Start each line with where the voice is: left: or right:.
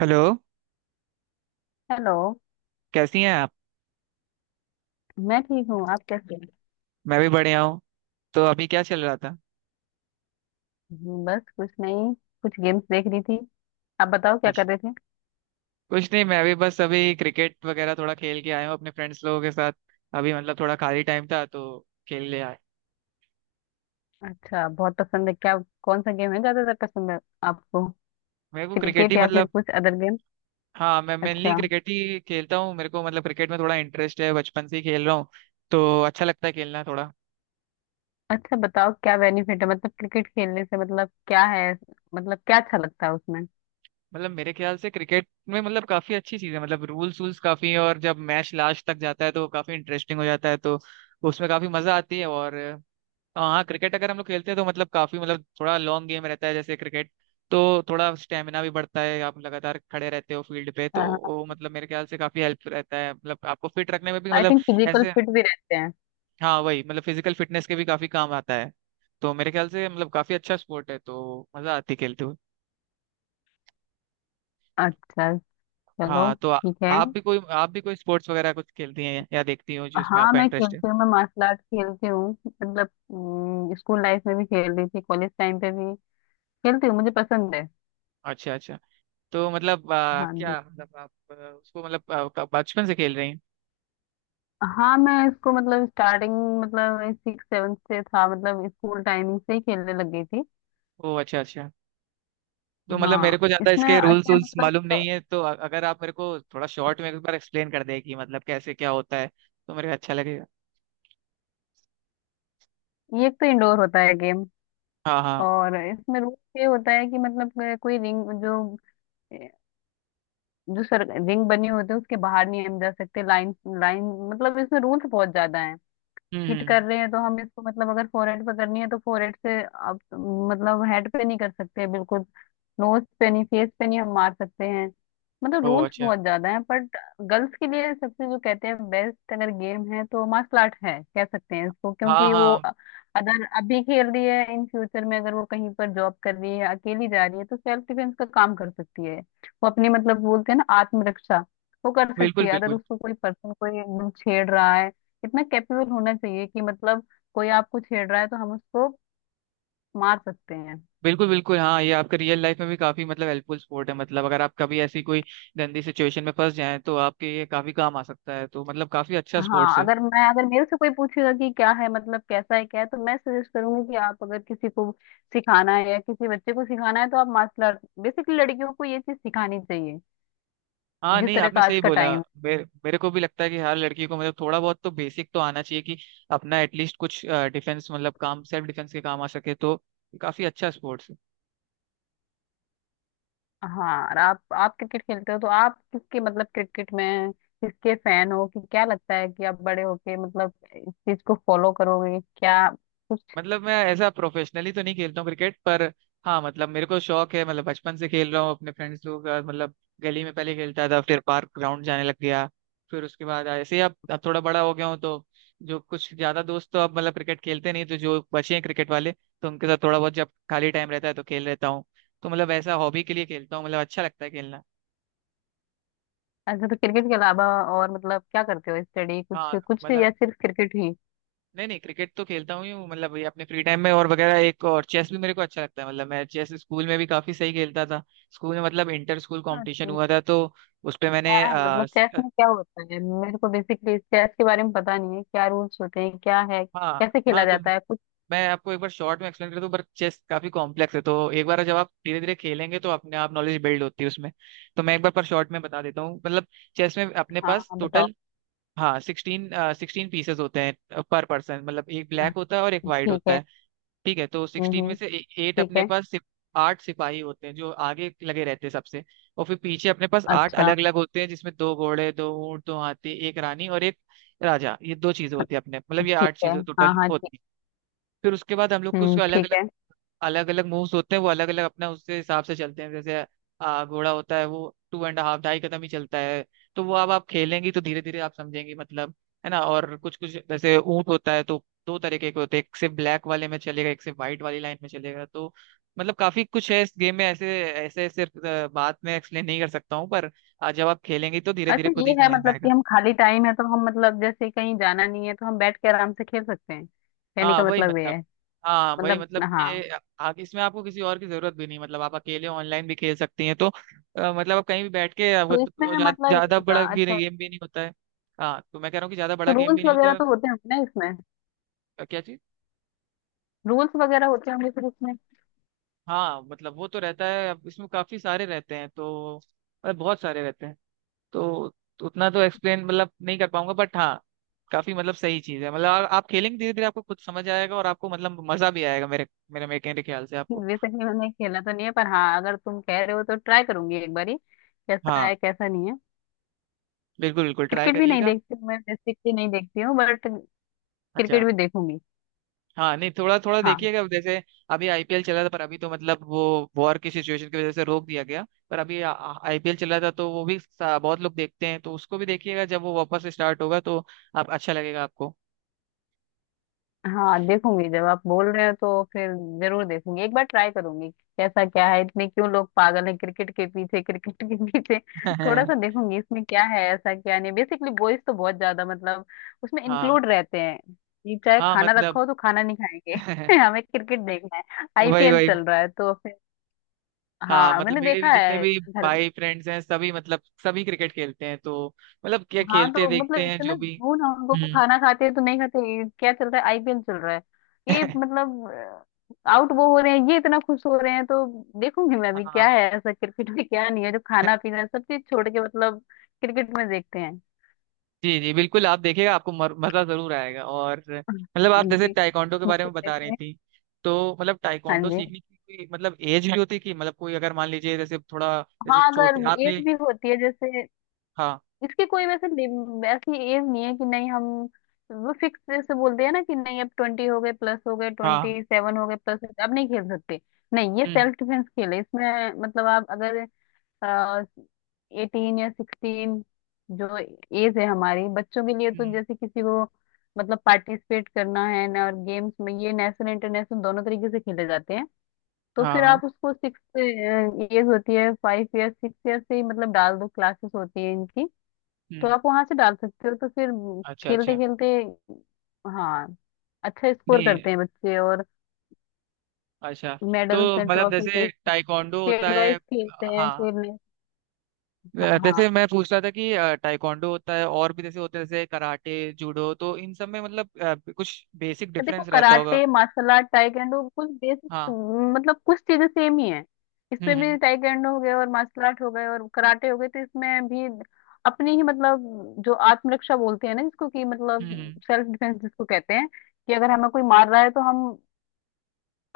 right: Hello.
left: Hello.
right: कैसी हैं आप?
left: मैं ठीक हूँ। आप कैसे हैं?
right: मैं भी बढ़िया हूँ। तो अभी क्या चल रहा था?
left: बस कुछ नहीं। कुछ गेम्स देख रही थी। आप बताओ क्या
right: अच्छा।
left: कर रहे थे?
right: कुछ नहीं, मैं भी बस अभी क्रिकेट वगैरह थोड़ा खेल के आया हूँ अपने फ्रेंड्स लोगों के साथ। अभी मतलब थोड़ा खाली टाइम था तो खेल ले आए।
left: अच्छा, बहुत पसंद है क्या? कौन सा गेम है ज्यादातर पसंद है आपको?
right: मेरे को क्रिकेट
left: क्रिकेट
right: ही
left: या फिर
right: मतलब।
left: कुछ अदर गेम?
right: हाँ, मैं मेनली
left: अच्छा
right: क्रिकेट ही खेलता हूँ। मेरे को मतलब क्रिकेट में थोड़ा इंटरेस्ट है, बचपन से ही खेल रहा हूँ तो अच्छा लगता है खेलना थोड़ा।
left: अच्छा, बताओ क्या बेनिफिट है मतलब क्रिकेट खेलने से, मतलब क्या है? मतलब क्या अच्छा लगता है उसमें?
right: मतलब मेरे ख्याल से क्रिकेट में मतलब काफी अच्छी चीज़ है। मतलब रूल्स वूल्स काफी हैं, और जब मैच लास्ट तक जाता है तो काफी इंटरेस्टिंग हो जाता है, तो उसमें काफी मजा आती है। और हाँ, क्रिकेट अगर हम लोग खेलते हैं तो मतलब काफी मतलब थोड़ा लॉन्ग गेम रहता है जैसे क्रिकेट। तो थोड़ा स्टेमिना भी बढ़ता है, आप लगातार खड़े रहते हो फील्ड पे, तो वो मतलब मेरे ख्याल से काफी हेल्प रहता है, मतलब आपको फिट रखने में भी
left: आई
right: मतलब
left: थिंक फिजिकल
right: ऐसे।
left: फिट भी रहते हैं।
right: हाँ, वही मतलब फिजिकल फिटनेस के भी काफी काम आता है। तो मेरे ख्याल से मतलब काफी अच्छा स्पोर्ट है तो मजा आती है खेलते हुए।
left: अच्छा। चलो,
right: हाँ तो
left: ठीक है।
right: आप भी कोई स्पोर्ट्स वगैरह कुछ खेलती हैं या देखती हो जिसमें
left: हाँ,
right: आपका
left: मैं
right: इंटरेस्ट है?
left: खेलती हूँ। मैं मार्शल आर्ट खेलती हूँ मतलब। स्कूल लाइफ में भी खेल रही थी, कॉलेज टाइम पे भी खेलती हूँ। मुझे पसंद है।
right: अच्छा अच्छा। तो मतलब
left: हाँ जी।
right: क्या मतलब आप उसको मतलब बचपन से खेल रही हैं?
left: हाँ, मैं इसको मतलब स्टार्टिंग, मतलब सिक्स सेवन्थ से था, मतलब स्कूल टाइमिंग से ही खेलने लग गई थी।
right: ओ अच्छा अच्छा। तो मतलब मेरे
left: हाँ,
right: को ज्यादा
left: इसमें
right: इसके रूल्स
left: अच्छा है,
right: रूल्स
left: मतलब
right: मालूम नहीं है, तो अगर आप मेरे को थोड़ा शॉर्ट में एक बार एक्सप्लेन कर दें कि मतलब कैसे क्या होता है तो मेरे को अच्छा लगेगा।
left: ये एक तो इंडोर होता है गेम।
right: हाँ हाँ।
left: और इसमें रूल ये होता है कि मतलब कोई रिंग, जो जो सर रिंग बनी होती है उसके बाहर नहीं हम जा सकते। लाइन लाइन, मतलब इसमें रूल्स बहुत ज्यादा। हिट
right: हम्म।
left: कर रहे हैं तो हम इसको मतलब, अगर फोरहेड पे करनी है तो फोरहेड से, आप मतलब हेड पे नहीं कर सकते बिल्कुल। नोज पे नहीं, फेस पे नहीं हम मार सकते हैं। मतलब
right: ओ
left: रूल्स
right: अच्छा।
left: बहुत ज्यादा हैं, बट गर्ल्स के लिए सबसे जो कहते हैं बेस्ट अगर गेम है तो मार्शल आर्ट है, कह सकते हैं इसको।
right: हाँ
left: क्योंकि वो
right: हाँ।
left: अगर अभी खेल रही है, इन फ्यूचर में अगर वो कहीं पर जॉब कर रही है, अकेली जा रही है, तो सेल्फ डिफेंस का काम कर सकती है। वो अपनी मतलब बोलते हैं ना, आत्मरक्षा, वो कर सकती
right: बिल्कुल
left: है। अगर
right: बिल्कुल।
left: उसको कोई पर्सन कोई एकदम छेड़ रहा है, इतना कैपेबल होना चाहिए कि मतलब कोई आपको छेड़ रहा है तो हम उसको मार सकते हैं।
right: बिल्कुल बिल्कुल, हाँ, ये आपके रियल लाइफ में भी काफी मतलब हेल्पफुल स्पोर्ट है। मतलब अगर आप कभी ऐसी कोई गंदी सिचुएशन में फंस जाएं तो आपके ये काफी काम आ सकता है, तो मतलब काफी अच्छा
left: हाँ,
right: स्पोर्ट्स है।
left: अगर मेरे से कोई पूछेगा कि क्या है, मतलब कैसा है क्या है, तो मैं सजेस्ट करूंगी कि आप अगर किसी को सिखाना है या किसी बच्चे को सिखाना है तो आप मार्शल आर्ट, बेसिकली लड़कियों को ये चीज सिखानी चाहिए,
right: हाँ
left: जिस
right: नहीं,
left: तरह
right: आपने
left: का आज
right: सही
left: का
right: बोला।
left: टाइम।
right: मेरे को भी लगता है कि हर लड़की को मतलब थोड़ा बहुत तो बेसिक तो आना चाहिए, कि अपना एटलीस्ट कुछ डिफेंस मतलब काम, सेल्फ डिफेंस के काम आ सके तो काफी अच्छा स्पोर्ट्स।
left: हाँ, और आप क्रिकेट खेलते हो तो आप किसके मतलब क्रिकेट में किसके फैन हो, कि क्या लगता है कि आप बड़े होके मतलब इस चीज को फॉलो करोगे क्या?
right: मतलब मैं ऐसा प्रोफेशनली तो नहीं खेलता हूँ क्रिकेट पर। हाँ मतलब मेरे को शौक है, मतलब बचपन से खेल रहा हूँ अपने फ्रेंड्स लोगों के साथ मतलब। गली में पहले खेलता था, फिर पार्क ग्राउंड जाने लग गया। फिर उसके बाद ऐसे ही अब थोड़ा बड़ा हो गया हूँ, तो जो कुछ ज्यादा दोस्त तो अब मतलब क्रिकेट खेलते नहीं, तो जो बचे हैं क्रिकेट वाले तो उनके साथ थोड़ा बहुत जब खाली टाइम रहता है तो खेल लेता हूँ। तो मतलब ऐसा हॉबी के लिए खेलता हूँ, मतलब अच्छा लगता है खेलना।
left: अच्छा, तो क्रिकेट के अलावा और मतलब क्या करते हो, स्टडी कुछ
right: हाँ
left: कुछ
right: मतलब
left: या सिर्फ क्रिकेट ही?
right: नहीं नहीं, क्रिकेट तो खेलता हूँ ही हूँ मतलब, ये अपने फ्री टाइम में, और वगैरह एक और चेस भी मेरे को अच्छा लगता है। मतलब मैं चेस स्कूल में भी काफी सही खेलता था। स्कूल में मतलब इंटर स्कूल
left: हाँ
right: कंपटीशन
left: तो
right: हुआ था, तो उस पे
left: क्या
right: मैंने
left: है, मतलब चेस में क्या होता है? मेरे को बेसिकली चेस के बारे में पता नहीं है, क्या रूल्स होते हैं, क्या है,
right: हाँ
left: कैसे
right: हाँ,
left: खेला
right: तो
left: जाता है कुछ?
right: मैं आपको एक बार शॉर्ट में एक्सप्लेन कर दूं, पर चेस काफी कॉम्प्लेक्स है, तो एक बार जब आप धीरे धीरे खेलेंगे तो अपने आप नॉलेज बिल्ड होती है उसमें। तो मैं एक बार पर शॉर्ट में बता देता हूँ मतलब, चेस में अपने
left: हाँ
right: पास
left: हाँ, बताओ।
right: टोटल, हाँ, सिक्सटीन सिक्सटीन पीसेस होते हैं पर पर्सन, मतलब एक ब्लैक होता है और एक वाइट
left: ठीक
right: होता
left: है।
right: है। ठीक है, तो
left: हम्म
right: 16 में
left: हम्म,
right: से एट
left: ठीक
right: अपने
left: है।
right: पास सिप, आठ सिपाही होते हैं जो आगे लगे रहते हैं सबसे, और फिर पीछे अपने पास आठ
left: अच्छा।
right: अलग अलग होते हैं, जिसमें दो घोड़े, दो ऊंट, दो हाथी, एक रानी और एक राजा। ये दो चीजें होती है अपने मतलब, ये
left: ठीक
right: आठ
left: है।
right: चीजें
left: हाँ
right: टोटल
left: हाँ, ठीक।
right: होती है। फिर उसके बाद हम लोग को उसको
left: हम्म,
right: अलग
left: ठीक है।
right: अलग अलग मूव्स होते हैं। वो अलग अलग अपना उसके हिसाब से चलते हैं, जैसे घोड़ा होता है वो टू एंड हाफ ढाई कदम ही चलता है। तो वो अब आप खेलेंगी तो धीरे धीरे आप समझेंगी मतलब, है ना? और कुछ कुछ जैसे ऊंट होता है तो दो तरीके के होते हैं, एक से ब्लैक वाले में चलेगा एक से व्हाइट वाली लाइन में चलेगा। तो मतलब काफी कुछ है इस गेम में ऐसे ऐसे ऐसे बात में एक्सप्लेन नहीं कर सकता हूँ, पर जब आप खेलेंगी तो धीरे धीरे
left: अच्छा,
right: खुद
left: ये
right: ही
left: है
right: समझ में
left: मतलब
right: आएगा।
left: कि हम खाली टाइम है तो हम, मतलब जैसे कहीं जाना नहीं है तो हम बैठ के आराम से खेल सकते हैं, कहने
right: हाँ
left: का
right: वही
left: मतलब ये
right: मतलब
left: है।
right: हाँ वही
left: मतलब।
right: मतलब,
left: हाँ,
right: ये इसमें आपको किसी और की जरूरत भी नहीं, मतलब आप अकेले ऑनलाइन भी खेल सकती हैं, तो मतलब आप कहीं भी बैठ के आपको
left: तो
right: तो
left: इसमें मतलब ये
right: ज्यादा
left: होता,
right: बड़ा
left: अच्छा।
right: गेम भी नहीं होता है। हाँ, तो मैं कह रहा हूँ कि ज्यादा
left: तो
right: बड़ा गेम भी
left: रूल्स
right: नहीं
left: वगैरह
right: होता
left: तो होते होंगे ना इसमें?
right: है। क्या चीज?
left: रूल्स वगैरह होते होंगे फिर इसमें?
right: हाँ, मतलब वो तो रहता है, अब इसमें काफी सारे रहते हैं, तो मतलब बहुत सारे रहते हैं, तो उतना तो एक्सप्लेन मतलब नहीं कर पाऊंगा, बट हाँ, काफी मतलब सही चीज है मतलब, आप खेलेंगे धीरे धीरे आपको खुद समझ आएगा और आपको मतलब मजा भी आएगा मेरे मेरे मेरे मेरे ख्याल से आपको।
left: वैसे ही मैंने खेला तो नहीं है, पर हाँ अगर तुम कह रहे हो तो ट्राई करूंगी एक बारी, कैसा
right: हाँ,
left: है कैसा नहीं है।
right: बिल्कुल बिल्कुल, ट्राई
left: क्रिकेट भी नहीं
right: करिएगा।
left: देखती हूँ मैं, बेसिकली नहीं देखती हूँ, बट
right: अच्छा।
left: क्रिकेट भी देखूंगी।
right: हाँ नहीं, थोड़ा थोड़ा
left: हाँ
right: देखिएगा, जैसे अभी आईपीएल चला था, पर अभी तो मतलब वो वॉर की सिचुएशन की वजह से रोक दिया गया, पर अभी आईपीएल चला था तो वो भी बहुत लोग देखते हैं तो उसको भी देखिएगा, जब वो वापस स्टार्ट होगा तो आप, अच्छा लगेगा आपको।
left: हाँ, देखूंगी। जब आप बोल रहे हो तो फिर जरूर देखूंगी, एक बार ट्राई करूंगी। कैसा क्या है, इतने क्यों लोग पागल हैं क्रिकेट के पीछे, क्रिकेट के पीछे। थोड़ा सा देखूंगी, इसमें क्या है ऐसा क्या नहीं। बेसिकली बॉयज तो बहुत ज्यादा मतलब उसमें
right: हाँ
left: इंक्लूड रहते हैं। ये चाहे
right: हाँ,
left: खाना
right: मतलब
left: रखा हो तो खाना नहीं खाएंगे हमें क्रिकेट देखना है,
right: वही
left: आईपीएल
right: वही।
left: चल रहा है तो फिर।
right: हाँ
left: हाँ
right: मतलब
left: मैंने
right: मेरे
left: देखा
right: भी जितने
left: है।
right: भी
left: घर।
right: भाई फ्रेंड्स हैं, सभी मतलब सभी क्रिकेट खेलते हैं, तो मतलब क्या
left: हाँ
right: खेलते
left: तो
right: देखते
left: मतलब
right: हैं
left: इतना
right: जो भी।
left: जुनून है उनको, वो
right: हम्म।
left: खाना खाते हैं तो नहीं खाते, ये क्या चल रहा है? आईपीएल चल रहा है। ये मतलब आउट वो हो रहे हैं, ये इतना खुश हो रहे हैं तो। देखूंगी मैं, अभी क्या
right: हाँ।
left: है ऐसा क्रिकेट में क्या नहीं है जो खाना पीना सब चीज छोड़ के मतलब क्रिकेट में देखते हैं।
right: जी जी बिल्कुल, आप देखिएगा आपको मजा जरूर आएगा। और मतलब आप
left: जी।
right: जैसे टाइकोंडो के बारे
left: बिल्कुल
right: में बता रही
left: देखेंगे।
right: थी, तो मतलब
left: हाँ
right: टाइकोंडो
left: जी।
right: सीखने की कोई मतलब एज भी होती है कि मतलब कोई अगर मान लीजिए जैसे थोड़ा, जैसे
left: हाँ अगर
right: छोटे
left: एज
right: आपने...
left: भी होती है जैसे
right: हाँ
left: इसकी कोई वैसे ऐसी एज नहीं है कि नहीं हम, वो फिक्स से बोलते हैं ना कि नहीं अब 20 हो गए, प्लस हो गए,
right: हाँ।
left: 27 हो गए, प्लस अब नहीं खेल सकते। नहीं, ये
right: हम्म
left: सेल्फ डिफेंस खेल है। इसमें मतलब आप अगर 18 या 16, जो एज है हमारी बच्चों के लिए, तो
right: हम्म।
left: जैसे किसी को मतलब पार्टिसिपेट करना है ना और गेम्स में, ये नेशनल इंटरनेशनल दोनों तरीके से खेले जाते हैं। तो
right: हाँ
left: फिर
right: हाँ।
left: आप उसको सिक्स एज होती है, 5 ईयर 6 ईयर से ही मतलब डाल दो, क्लासेस होती है इनकी। तो
right: हम्म।
left: आप वहां से डाल सकते हो, तो फिर
right: अच्छा
left: खेलते
right: अच्छा।
left: खेलते, हाँ, अच्छा स्कोर
right: नहीं,
left: करते हैं बच्चे और
right: अच्छा, तो
left: मेडल्स एंड
right: मतलब
left: ट्रॉफीज,
right: जैसे टाइकोंडो होता
left: स्टेट
right: है,
left: वाइज खेलते हैं
right: हाँ,
left: फिर ने
right: जैसे
left: हाँ
right: मैं पूछ रहा था कि टाइकोंडो होता है और भी जैसे होते हैं जैसे कराटे, जूडो, तो इन सब में मतलब कुछ बेसिक
left: तो देखो,
right: डिफरेंस रहता होगा?
left: कराटे मार्शल आर्ट ताइक्वांडो कुछ बेसिक
right: हाँ।
left: मतलब कुछ चीजें सेम ही है।
right: हम्म
left: इसमें
right: हम्म।
left: भी ताइक्वांडो हो गए और मार्शल आर्ट हो गए और कराटे हो गए, तो इसमें भी अपनी ही मतलब जो आत्मरक्षा बोलते हैं ना, जिसको कि मतलब
right: हम्म हम्म
left: सेल्फ डिफेंस जिसको कहते हैं, कि अगर हमें कोई मार रहा है तो हम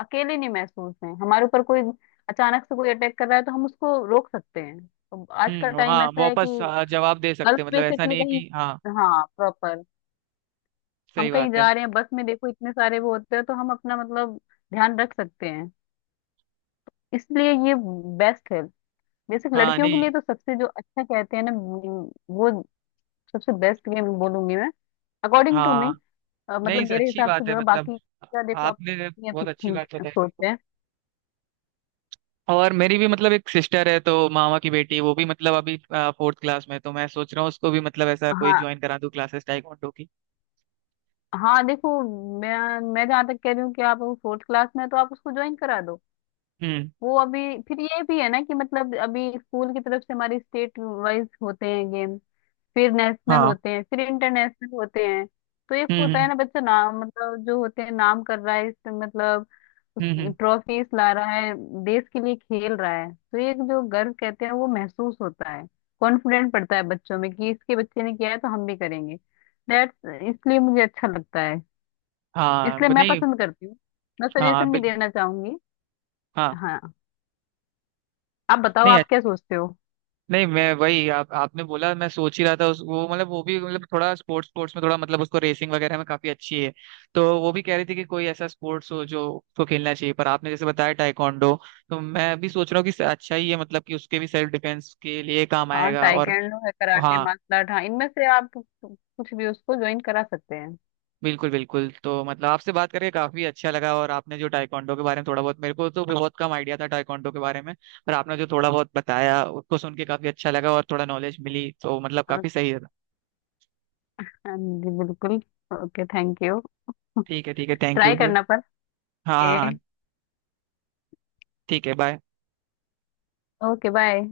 left: अकेले नहीं महसूस हैं, हमारे ऊपर कोई अचानक से कोई अटैक कर रहा है तो हम उसको रोक सकते हैं। तो आज का टाइम
right: हाँ
left: ऐसा है कि
right: वापस जवाब दे सकते
left: गर्ल्स
right: हैं। मतलब ऐसा
left: बेसिकली
right: नहीं है
left: कहीं,
right: कि। हाँ,
left: हाँ प्रॉपर, हम
right: सही
left: कहीं
right: बात है।
left: जा रहे हैं बस में, देखो इतने सारे वो होते हैं तो हम अपना मतलब ध्यान रख सकते हैं। इसलिए ये बेस्ट है, बेसिक
right: हाँ
left: लड़कियों के
right: नहीं,
left: लिए तो सबसे जो अच्छा कहते हैं ना, वो सबसे बेस्ट गेम बोलूंगी मैं, अकॉर्डिंग टू मी,
right: हाँ
left: मतलब
right: नहीं सर,
left: मेरे
right: अच्छी
left: हिसाब से
right: बात है,
left: जो है।
right: मतलब
left: बाकी का देखो,
right: आपने
left: अपनी
right: बहुत
left: अपनी
right: अच्छी
left: थिंक
right: बात बताई मेरे
left: सोच
right: को।
left: है।
right: और मेरी भी मतलब एक सिस्टर है, तो मामा की बेटी, वो भी मतलब अभी फोर्थ क्लास में है, तो मैं सोच रहा हूँ उसको भी मतलब ऐसा कोई
left: हाँ
right: ज्वाइन करा दूँ क्लासेस टाइकोंडो की।
left: हाँ, देखो मैं मैं जहाँ तक कह रही हूँ कि आप फोर्थ क्लास में हैं, तो आप उसको ज्वाइन करा दो।
right: हम्म।
left: वो अभी, फिर ये भी है ना कि मतलब अभी स्कूल की तरफ से हमारी स्टेट वाइज होते हैं गेम, फिर नेशनल
right: हाँ।
left: होते हैं, फिर इंटरनेशनल होते हैं। तो एक होता है
right: हम्म।
left: ना बच्चा नाम मतलब जो होते हैं नाम कर रहा है इस मतलब
right: हम्म।
left: ट्रॉफीज ला रहा है, देश के लिए खेल रहा है, तो एक जो गर्व कहते हैं वो महसूस होता है। कॉन्फिडेंट पड़ता है बच्चों में कि इसके बच्चे ने किया है तो हम भी करेंगे, दैट्स इसलिए मुझे अच्छा लगता है,
right: हाँ
left: इसलिए मैं
right: नहीं।
left: पसंद करती हूँ। मैं
right: हाँ
left: सजेशन भी देना चाहूंगी।
right: हाँ
left: हाँ, आप बताओ
right: नहीं।
left: आप क्या सोचते हो?
right: नहीं, मैं वही, आप आपने बोला, मैं सोच ही रहा था, उस वो मतलब वो भी मतलब थोड़ा स्पोर्ट्स स्पोर्ट्स में थोड़ा मतलब उसको रेसिंग वगैरह में काफी अच्छी है। तो वो भी कह रही थी कि कोई ऐसा स्पोर्ट्स हो जो उसको खेलना चाहिए, पर आपने जैसे बताया टाइकोंडो, तो मैं भी सोच रहा हूँ कि अच्छा ही है मतलब, कि उसके भी सेल्फ डिफेंस के लिए काम
left: हाँ,
right: आएगा, और
left: टाइकेंडो है, कराटे,
right: हाँ
left: मार्शल आर्ट, हाँ इनमें से आप कुछ भी उसको ज्वाइन करा सकते हैं।
right: बिल्कुल बिल्कुल, तो मतलब आपसे बात करके काफी अच्छा लगा, और आपने जो टाइकोंडो के बारे में थोड़ा बहुत, मेरे को तो बहुत कम आइडिया था टाइकोंडो के बारे में, पर आपने जो थोड़ा बहुत बताया उसको सुन के काफी अच्छा लगा और थोड़ा नॉलेज मिली, तो मतलब
left: हाँ
right: काफी सही था।
left: जी, बिल्कुल। Okay, thank you.
right: ठीक है, ठीक है, थैंक यू
left: ट्राई
right: फिर।
left: करना पर।
right: हाँ हाँ। ठीक है, बाय।
left: Okay, bye.